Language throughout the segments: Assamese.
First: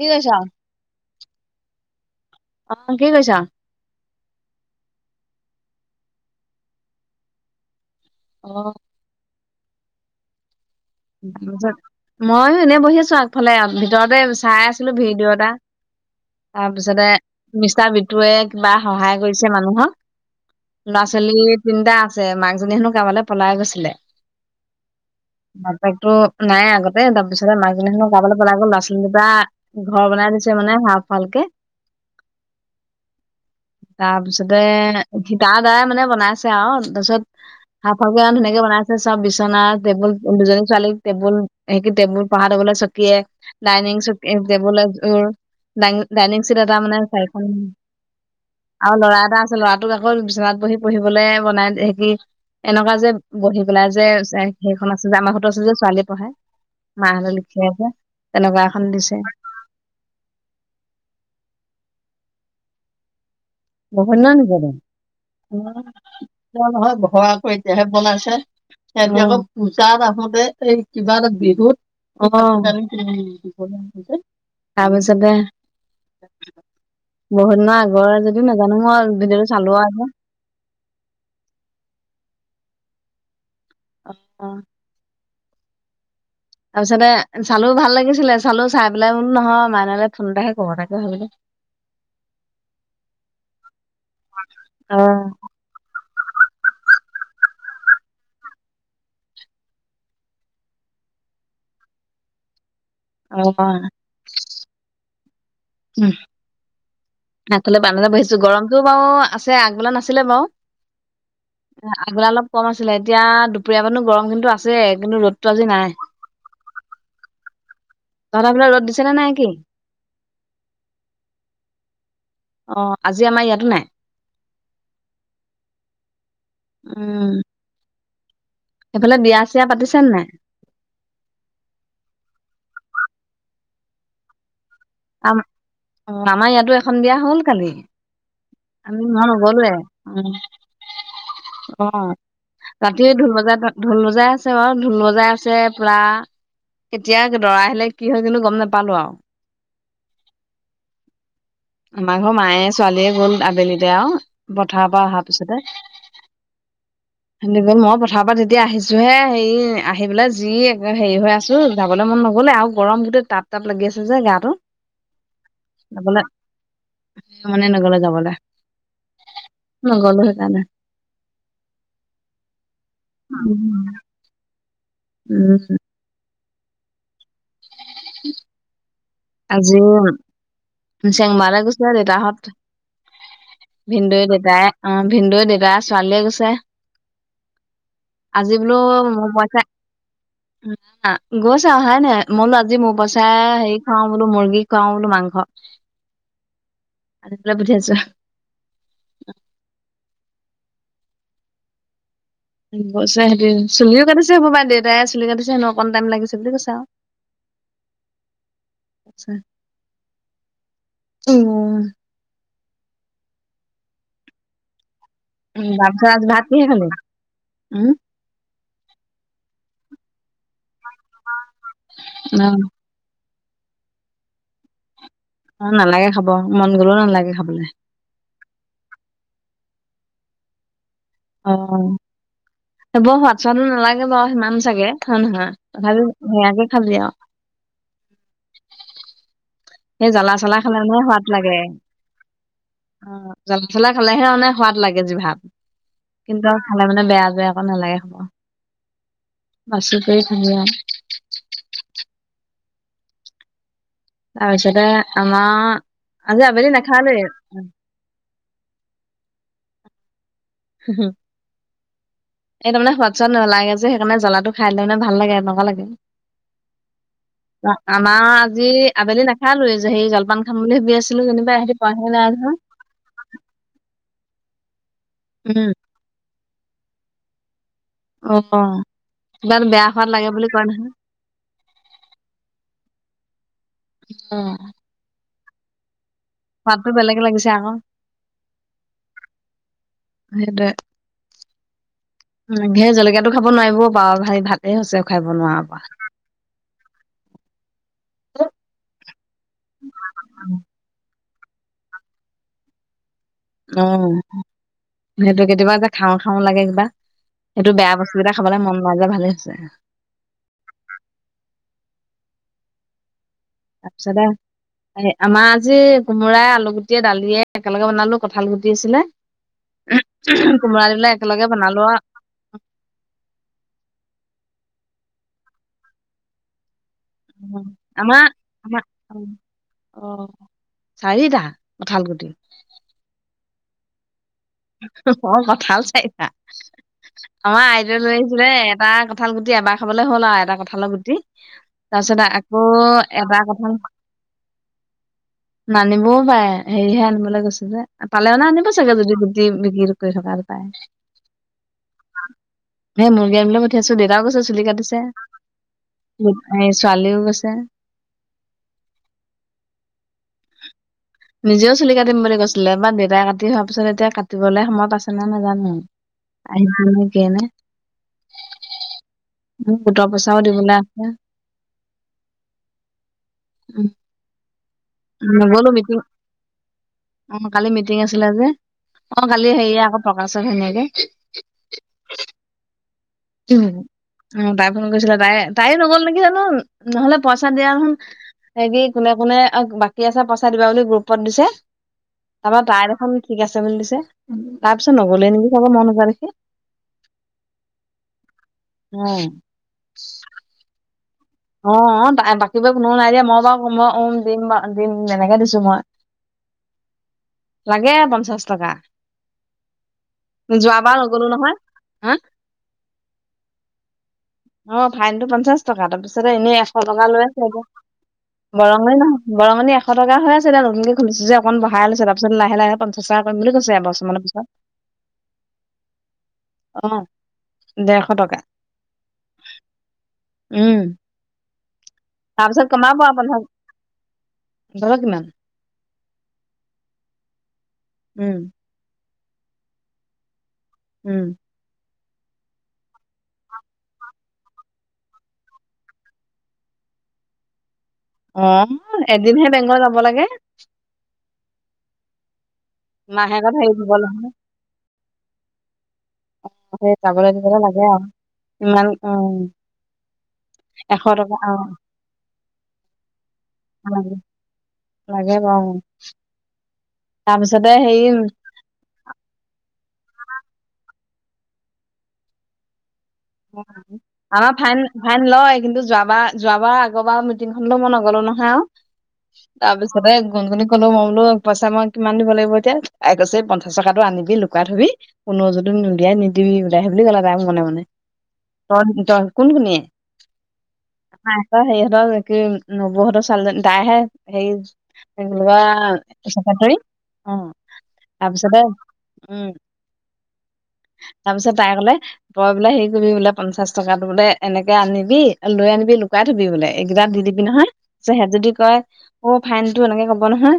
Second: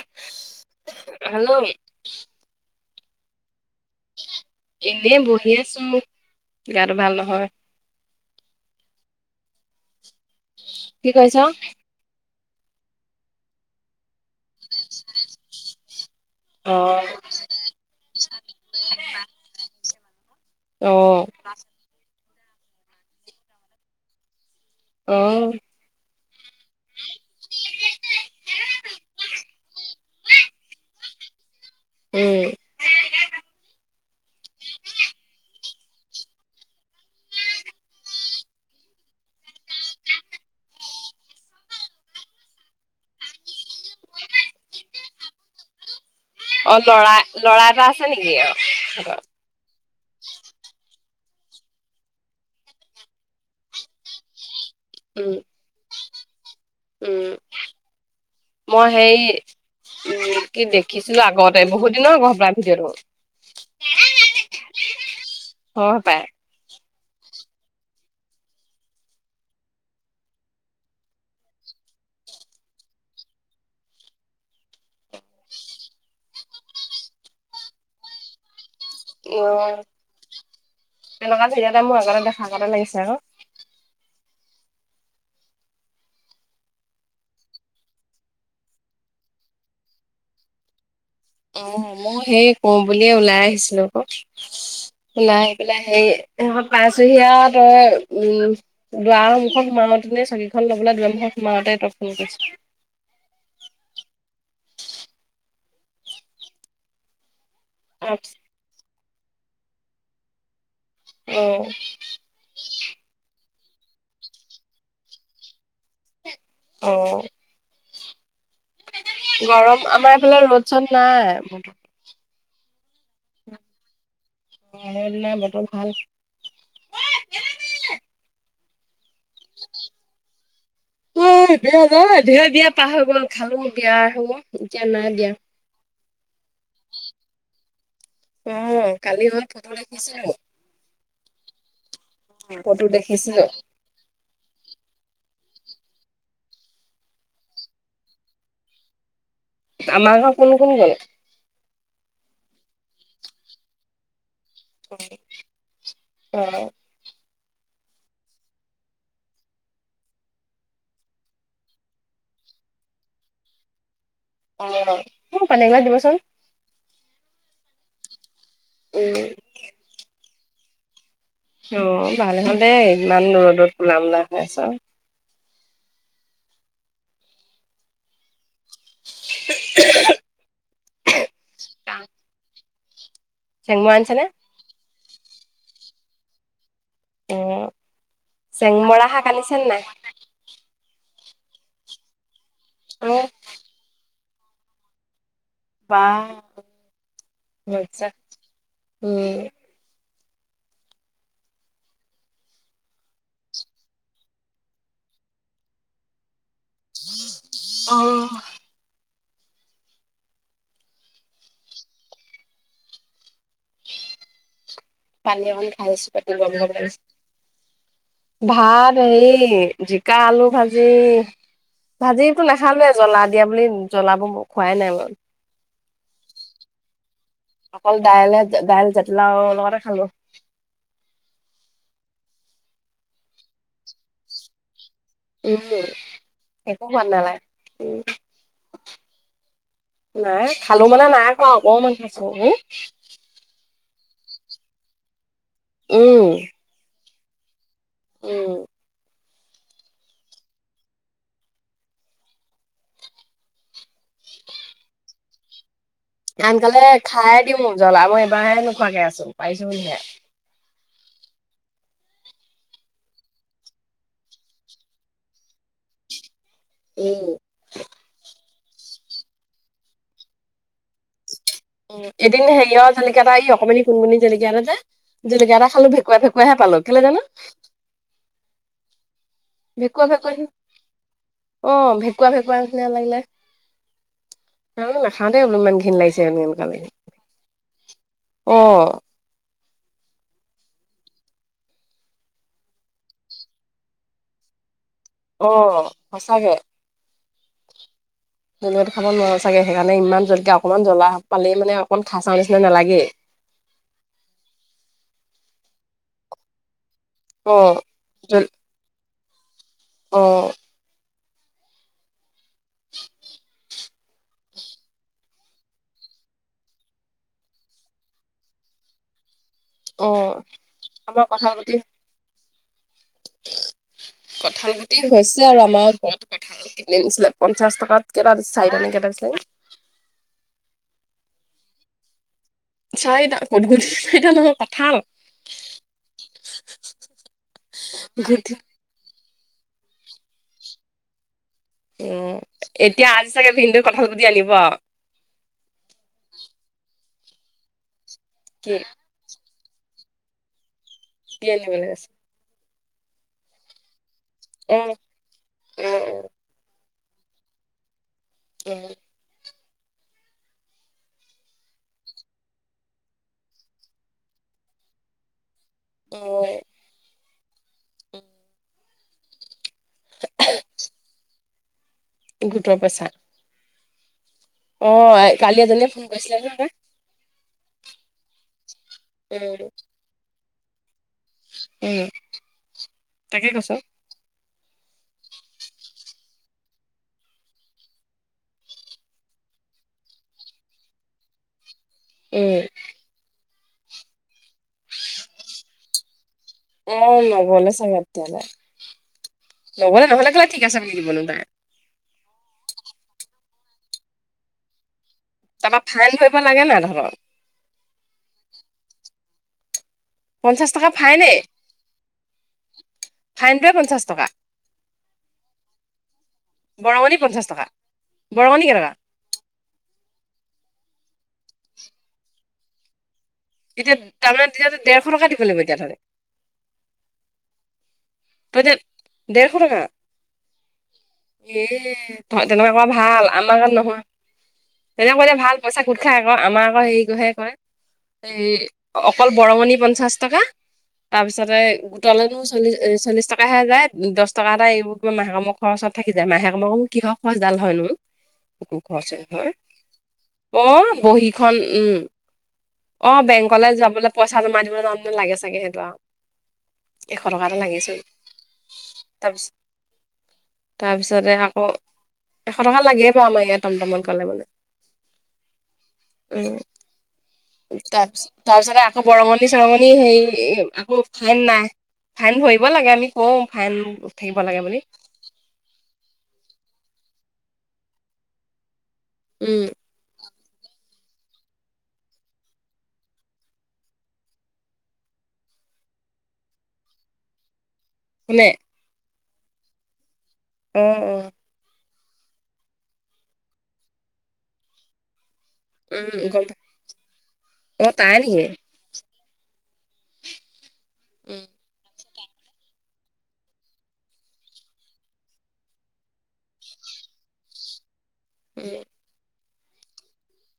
কি কৰিছা? হেল্ল'। অ', কি কৰিছা? এনেই বহি আছোঁ, গাটো ভাল নহয়। অ'। [unintelligible] তাৰপিছত, মইয়ো এনে বহি আছোঁ আগফালে, ভিতৰতে চাই আছিলো ভিডিঅ' এটা, তাৰপিছতে অ', মিষ্টাৰ বিটুৱে কিবা সহায় কৰিছে মানুহক, ল'ৰা অ', ছোৱালী তিনিটা আছে, মাকজনী হেনো কাৰবালৈ পলাই গৈছিলে। অ'। বাপেকতো নাই আগতে, তাৰপিছতে মাকজনী হেনো কাৰবালৈ পাই গ'ল, ল'ৰা ছোৱালী কেইটাক ঘৰ বনাই দিছে মানে হাফ ৱালকে। উম। তাৰপিছতে ঠীকাদাৰে মানে বনাইছে আৰু, তাৰপিছত হাফ ৱালকে ইমান ধুনীয়াকে বনাইছে, চব বিচনা, টেবুল দুজনী ছোৱালীক টেবুল, হেৰি কি? টেবুল পঢ়া টেবুলে চকীয়ে ডাইনিং, চকী, টেবুল এযোৰ ডাই ডাইনিং চিট এটা অ', মানে ল'ৰা চাৰিখন, ল'ৰা এটা আছে নেকি অ', আৰু ল'ৰা এটা আছ ল'ৰাটোক আকৌ বিচনাত বহি পঢ়িবলৈ বনাই হেৰি এনেকুৱা যে, বহি পেলাই যে চাই সেই এখন আছে যে, আমাৰ উম, ঘৰটো আছে যে ছোৱালীয়ে পঢ়ে, উম, মাহঁতে দিছিলে যে, তেনেকুৱা এখন মই দিছে। হেৰি কি দেখিছিলো আগতে? বহুত দিনৰ আগৰ হপাই ভিডিঅটো। বহুত দিনৰ নেকি সেইটো? হয় পাই নহয় ঘৰ আকৌ এতিয়াহে বনাইছে। তেহেঁতি আকৌ পূজাত আহোতে এই কিবা এটা বিহুত অ', তাৰ পিছতে বহুত দিনৰ আগৰে যদিও নাজানো, মই ভিডিঅ'টো চালো অ', আৰু এতিয়া। তেনেকুৱা ভিডিঅ' এটা মোৰ আগতে দেখা গতে লাগিছে আকৌ। অ', অ'। তাৰপিছতে চালো ভাল লাগিছিলে, চালো চাই পেলাই বোলো নহয়, মাইনালে ফোন এটাহে কৰো, তাকে ভাবিলো। অ', ময়ো সেই কৰো বুলিয়ে ওলাই আহিছিলো আকৌ, অ ওলাই ওলাই হেৰি, এইডখৰ পাইচোহি আওঁ, তাপা, উম। দুৱাৰ মুখত সোমাওঁতেই, চকীখন ল'বলৈ দুৱাৰমুখত সোমাওঁতেই তই ফোন কৰিছ। অ', [unintelligible] উম। আগফালে বাৰান্দাতে বহি আছোঁ, গৰমটো বাৰু আছে, আগবেলা নাছিলে বাৰু। হেহ। আগবেলা অলপ কম আছিলে, এতিয়া দুপৰীয়াপাটো গৰম কিন্তু আছেই, কিন্তু ৰ'দটো আজি নাই। অহ। তহঁতৰ সেইফালে ৰ'দ দিছে নে নাই কি গৰম, আমাৰ এইফালে ৰ'দ চ'দ নাই। অ আজি আমাৰ ইয়াতো নাই ৰ'দ নাই বতৰ ভাল উম সেইফালে বিয়া চিয়া পাতিছে নে নাই উ আই বিয়া নাই বিয়া দিয়া পাৰ হৈ গ'ল খালো বিয়া সময়ত এতিয়া নাই বিয়া আম অ আমাৰ ইয়াতো এখন বিয়া হ'ল কালি অ আমি কালি মই নগলোৱে ফটো দেখিছিলো উম অ ফটো ৰাতিয়ে ঢোল দেখিছিলো বজাই ঢোল বজাই আছে বাৰু ঢোল বজাই আছে পুৰা কেতিয়া দৰা আহিলে কি হ'ল কিন্তু গম নাপালো আৰু আমাৰ ঘৰৰ কোন কোন গ'ল আমাৰ ঘৰৰ মায়ে ছোৱালীয়ে গ'ল আবেলিতে আও পথাৰৰ পৰা অহাৰ পিছতে [unintelligible] অ সিহঁতে গ'ল ময়ো পথাৰৰ পৰা তেতিয়া আহিছোহে হেৰি আহি পেলাই যি একে হেৰি হৈ আছো যাবলৈ মন নগ'লে আৰু গৰম গোটেই টাপ টাপ লাগি আছে যে গাটো অ মোক পানী এগিলাচ দিবচোন যাবলে সেইকাৰণে মনে নগলে যাবলে উম নগলো সেইকাৰণে অহ ভালে হ'ল দে ইমান ৰ'দত কলামলা হৈ আছ উম হুম আজি উম চেংমাৰা গৈছিলে দেউতাহঁত চেংমৰা আনিছে নে ভিনদেউৱে দেউতাই অ ভিনদেউৱে দেউতাই আৰু ছোৱালীয়ে গৈছে অ আজি বোলো চেংমৰা শাক মোৰ আনিছে নে মই নাই উম আ গৈছে অহাই নাই মই বোলো আজি মোৰ অ পইচাৰে হেৰি খুৱাও বোলো মুৰ্গী খুৱাও বোলো মাংস বাহ আনি পেলাই পঠিয়াইছো মজা উম গৈছে সিহঁতি চুলিও কাটিছে হ'ব পাই দেউতাই চুলি কাটিছে হেনো অকন টাইম লাগিছে বুলি কৈছে আও অহ আচ্ছা উম পানী অকণ খাইছো তাৰপিছত আজি পেটতো ভাত গৰম কিহে গৰম খালি উম লাগিছে ভাত হেৰি জিকা আলু ভাজি ভাজিটো নাখালোৱে জ্বলা দিয়া বুলি জ্বলাবোৰ মই খোৱাই নাই বাৰু অ নালাগে খাব মন গ'লেও নালাগে খাবলে অকল দাইলে দাইল জাতিলাও লগতে খালো অহ এইবোৰ সোৱাদ চোৱাদো নালাগে বাও সিমান চাগে হয় নহয় উম তথাপিও সেয়াকে একো খালি সোৱাদ আও নালাগে উম সেই জ্বালা নাই চালা খালে খালো হে মানে সোৱাদ নাই খোৱা লাগে অকমান খাইছো অ জ্বলা চলা খালেহে মানে সোৱাদ লাগে জিভাত উম কিন্তু আকৌ খালে মানে বেয়া যে অ নালাগে খাব উম বাচি কৰি খাবি আও তাৰপিছতে আমাৰ আজি আবেলি আনকালে নাখালোৱে খাই দিওঁ জ্বলা মই এইবাৰহে নোখোৱাকে আছো পাৰিছো বুলিহে হু হু এই তাৰমানে সোৱাদ চোৱাদ নালাগে যে সেই কাৰণে জ্বলাটো খাই দিলে মানে ভাল লাগে এনেকুৱা লাগে উম আ আমাৰো আজি আবেলি নাখালোৱে যে সেই জলপান খাম বুলি ভাবি আছিলো যেনিবা উম পোৱাহি নাই এদিন নহয়। হেৰিয়ৰ জলকীয়া এটা এই অকণমানি কণমানি জলকীয়া এটা যে জলকীয়া উম। এটা খালো ভেকুৱা ভেকু ভেকুৱাহে পালো কেলে জানো অহ কিবা এটা বেয়া ভেকুৱা সোৱাদ লাগে ভেকুৱা বুলি কয় নহয় অ ভেকুৱা ভেকুৱা নিচিনা লাগিলে অহ। [unintelligible] নাখাওঁ দেই বুলোঁ। ইমান ঘিন লাগিছে [unintelligible] মাতটো বেলেগে লাগিছে আক'। অ সেইটোৱে। সে জলকীয়াটো খাব নোৱাৰিব পা [unintelligible] ভাত এ হৈছে [unintelligible] অ, সঁচাকে। [unintelligible] জলকীয়াটো খাব নোৱাৰোঁ ছাগে। সেকাণে ইমান জলকীয়া। অকণমান জ্বলা পালেই মানে অকণ খাই চাওঁ নিচিনা নালাগেই। অ। সেইটোৱে কেতিয়াবা যে খাওঁ খাওঁ লাগে কিবা। অ সেটো বেয়া বস্তু কিটা খাবলে মন নাই যোৱা ভালে হৈছে। অঁ। [unintelligible] তাপিছতে। আমা আজি কোমোৰাই, আলু গুটিয়ে, দালিয়ে একেলগে বনালো, কঁঠাল গুটি আছিলে। অ কোমোৰা দিলে আমাৰ কঁঠাল একেলগে গুটি বনালোঁ আ। কঁঠাল গুটি হৈছে আৰু আমা [unintelligible] কঁঠাল কিনি আনিছিলে আৰু পঞ্চাশ টকাত। কেইটা দিছ চাৰিটা নে কেটা [unintelligible] অঁ। চাৰিটা কঁঠালগুটি। চাৰিটা [unintelligible] অ কঁঠাল চাৰিটা। আমা আইদেউ লৈ আহিছিলে। গুটি এটা কঁঠাল গুটি এবাৰ খাবলে হ'ল আৱ এটা কঁঠাল গুটি। অ তাপিছতে আকৌ এতিয়া আজি এটা চাগে কথা ভিনদেউ কঁঠাল গুটি আনিব আৰু নানিবওঁ পাৰে। হেৰিহে আনিবলে গৈছে যে। পালে মানে আনিব কি চাগে। যদি বিকিৰ কৰি থকাৰ পায়। কি আনিবলে ছে। হে মৰ্গী আনিবলে পঠিয়াইছোঁ। দেউতাও কৈছে, চুলি অ কাটিছে। অ ছোৱালীও গৈছে। [unintelligible] [inaudible] নিজেও চুলি কাটিম বুলি কৈছিলে বা দেউতাই কাটি হোৱা পিছত এতিয়া কাট টিবলে সময় পাইছে নে নাই নেজানোঁ। অ আহি [unintelligible] কিয়ে নে। [unintelligible] [unintelligible] গোট পইচাওঁ দিবলে আছে। গোটৰ প‌ইচা। উম। অ, কালি নগলো এজনীয়ে মিটিং ফোন কৰিছিলে নহয়। অ, কালি মিটিং আছিলে যে। অ কালি উম হেৰি আকৌ। থকাসোন সেনেকে। উম তাকে উম। কৈছ অ, তাই ফোন কৰিছিলে। তাই তাই নগ'ল নেকি জানো, নহ'লে পইচা দিয়া দেখোন হেৰি কোনে কোনে [unintelligible] বাক বাকী আছে পইচা দিবা বুলি গ্ৰুপত দিছে। উম তাপা তাই দেখোন ঠিক আছ চাবলে দিছে। তা পিছত নগলে নেকি চাব মই নোযোৱা দেখি। এ নগলে চাগে তেতিয়াহলে। উম, নগলে নহলে কেলে ঠিক আছে বুলি দিবনো তাই? অ অ। তাই বাকী বোৱে কোনো নাই দিয়া। মই বাও ওম দিম দিম তেনেকে দিছোঁ। তাপা ফাইন ধৰিব লাগে নাই তহত? লাগে আ, পঞ্চাশ টকা। পঞ্চাশ টকা যোৱাবাৰ নগলো ফাইনেই নহয় হা ফাইনটোৱে পঞ্চাশ টকা অ', ফাইনতটো পঞ্চাশ টকা। তাৰ পিছ তাৰপা এনেই এশ টকা বৰঙণি লৈ আছে পঞ্চাশ আকো টকা বৰঙণি কেইটকা বৰঙে নহয়। বৰঙণি এশ টকা হৈ আছিলে। নতুনকে খোলিছো যে অকণ বঢ়াই লৈছে। তাৰপিত লাহ লাহে পঞ্চা সচা কৰিম বুলি কৈছে। এতিয়া এবছৰমানৰ পিছত তাৰমানে তেতিয়া ডেৰশ টকা দিব লাগিব এতিয়া তহঁতে অ', ডেৰশ টকা তই যে দেৰশ টকা উম এ, তাৰপিছত তেনেকুৱা ক কমাব আৰু ভাল পঞ্চাশ আমাৰ কাৰণে নহয়। তহঁতৰ কিমান তেনেকুৱা ভাল পইচা গোট খাই আকৌ আমাৰ আকৌ হেৰি কৰিহে কয়। উম এই অকল বৰঙণি পঞ্চাশ টকা তাৰ উম পিছতে গোটলনো [unintelligible] চল্লিশ টকাহে যায়। দহ টকা এটা [unintelligible] থাকি যায় [unintelligible] উ, কিহৰ খৰচ ডাল হ'ল [unintelligible] অ', এদিনহে বেংকত যাব লাগে। অ', বহীখন উম, অ, মাহেকত বেংকলে হেৰি দিব যাবলৈ নহয় পইচা জমা দিব যাম। লাগে চাগে সেইটো আও [unintelligible] যাবলৈ দিবলৈ লাগে আৰু ইমান অ তাৰপিছ এশ তাৰপিছতে টকা অ আকৌ এশ টকা লাগে বাৰু আমাৰ ইয়াত টমটমত গলে মানে। লাগে বাৰু উম তাৰপিছতে হেৰি তাৰপিছত তাৰপিছতে আকৌ বৰঙণি চৰঙণি হেৰি আকৌ ফাইন নাই। ফাইন ভৰিব লাগে। আমি কওঁ ফাইন থাকিব আমাৰ লাগে বুলি ফাইন ফাইন লয়। কিন্তু যোৱাবাৰ যোৱাবাৰ আগৰ বাৰ মিটিংখনলৈও মই নগলো নহয় আৰু উম তাৰপিছত [unintelligible] গুণগুণিক কলো মই বোলো পইচা মই কিমান দিব লাগিব। এতিয়া তাই কৈছে এই পঞ্চাশ টকাটো আনিবি লুকুৱাই থবি। কোনো যদি নোলিয়াই নিদিবি বোলে। সেই বুলি ক'লে তাই মনে মনে। শুলে [unintelligible] কোন কোনীয়ে উম', আমাৰ ইহঁতৰ হেৰিহঁতৰ নবৌহঁতৰ ছোৱালীজনী তাইহে হেৰি অ উম [unintelligible] [unintelligible] গম চেক্ৰেটেৰী অ, অ তাই নেকি? তাৰপিছতে উম', উম তাৰপিছত তাই কলে তই বোলে। সেই [unintelligible] বোলে। পঞ্চাশ টকাটো বোলে এনেকে আনিবি লৈ আনিবি লুকাই থবি বোলে। এইকেইটা দি দিবি নহয়। [unintelligible] যদি কয়। উম অ', ফাইনটো এনেকে ক'ব নহয়।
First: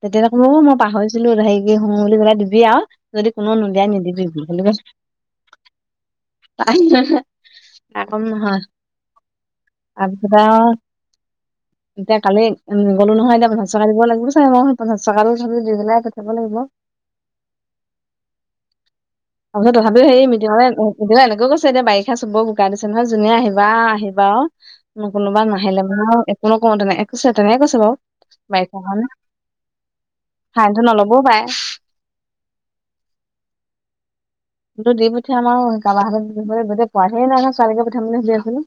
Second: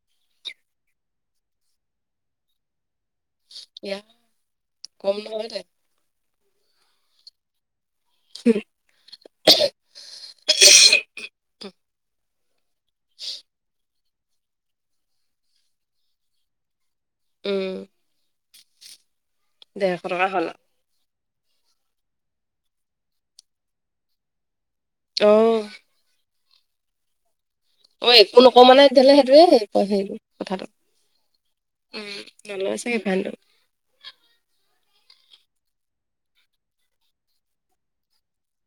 তেতিয়া কম মই পাহৰিছিলো। হেৰি [unintelligible] বুলি [unintelligible] দিবি আৰু যদি কোনো নোলিয়াই ইয়া নিদিবি বুলি ক কম নহয় দে [unintelligible] তাই কম নহয়। তাৰপিছত আৰু [unintelligible] এতিয়া কালি উম, গ'লো নহয়। এতিয়া পঞ্চাশ পকা দিব লাগিব চাগে। মই পঞ্চাশ চকা দি পেলাই পঠিয়াব লাগিব। উম', তাৰপিছত ডেৰশ তথাপিও সেই টকা হ'ল মিটিঙলে এতিয়া এনেকৈ কৈছে। এতিয়া বাৰিষা চবৰ বোকা দিছে নহয় যোনে আহিবা আহিবা অ কোনোবা নাহিলে মানে একো নকওঁ তেনেকে কৈছে তেনেকে কৈছে বাৰু অ একো নকওঁ বাৰিষা মানে কাৰণে তেতিয়াহ'লে সেইটোয়ে হেৰি হেৰি কথাটো ফাইনটো নলবও পাৰে। উম', নলয় চাগে ফাইনটো [unintelligible] টো দি পঠিয়াম আৰু কাৰোবাৰ হাতত গোটেই পোৱাহিয়ে নাই নহয়। ছোৱালীকে পঠাম বুলি ভাবি আছিলো।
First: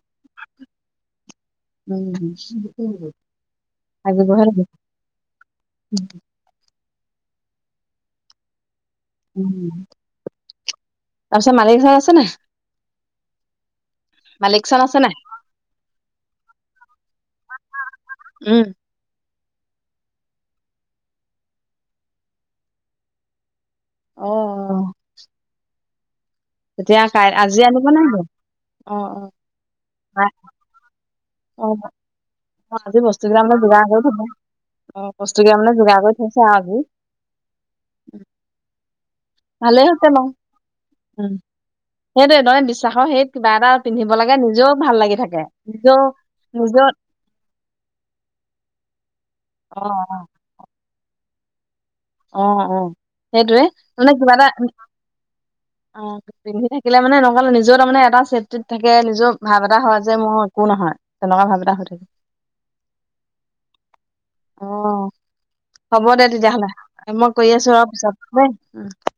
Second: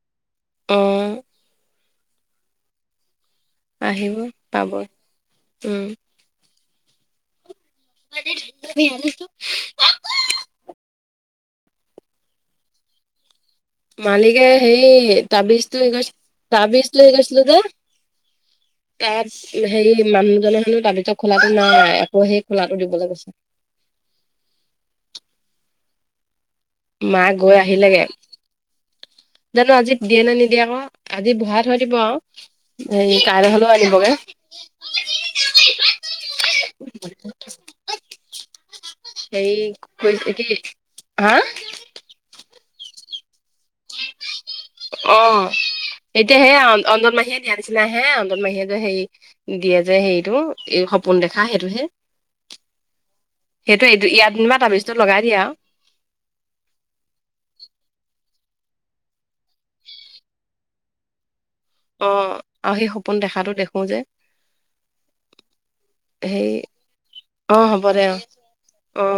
অ'। আহিব পাব উম [unintelligible] [unintelligible] তাৰপিছত মালিক ঘৰত আছেনে নাই? মালিকে মালিক ওচৰত আছে নাই হেই তাবিজটো তাবিজটো হেৰি কৰিছিলো যে। উম তাত হেৰি মানুহজনে মানে তাবিজৰ খোলাটো নাই আকৌ সেই খোলাটো দিবলৈ গৈছে। অ', অ'। তেতিয়া মা কাই গৈ আজি আনিব নে আহিলেগে কি? অ', অ'। জানো আজি দিয়ে নাই, নে নিদিয়ে আকৌ, আজি ভৰাই অ থৈ দিব আৰু। অ', আজি হেৰি বস্তু কিটা কাইলৈ মই হলেও যোগাৰ কৰি আনিবগে থৈছোঁ। বস্তু কেইটা মানে যোগাৰ কৰি থৈছে আৰু আজি। ভালেই হৈছে হেৰী বাৰু ক কি উম। হা? সেইটোৱে তাৰমানে বিশ্বাসৰ হেৰিত কিবা এটা পিন্ধিব লাগে নিজেও ভাল লাগি থাকে অ', নিজেও এতিয়াহে নিজৰ অঞ্জন মাহীয়ে দিয়া নিচিনা হে, অঞ্জন মাহীয়ে যে সেই দিয়ে অ যে, হেৰিটো এই সপোন দেখা সেইটো হে। অ', অ', সেইটয়ে এইটো মানে ইয়াত কিবা এটা যেনিবা তাবিজটো লগাই দিয়ে আৰু অ'। পিন্ধি থাকিলে মানে নহ'লে নিজেও তাৰ মানে এটা চেফটিত থাকে নিজৰ ভাৱ এটা হয়, যে মোৰ একো নহয়। তেনেকুৱা ভাব এটা হৈ থাকে। অ', আৰু হেই সপোন দেখাতো দেখো যে। অ হ'ব দে সেই তেতিয়াহ'লে মই কৰি অ আছো হ'ব অলপ দে অ পিছত দেই। অ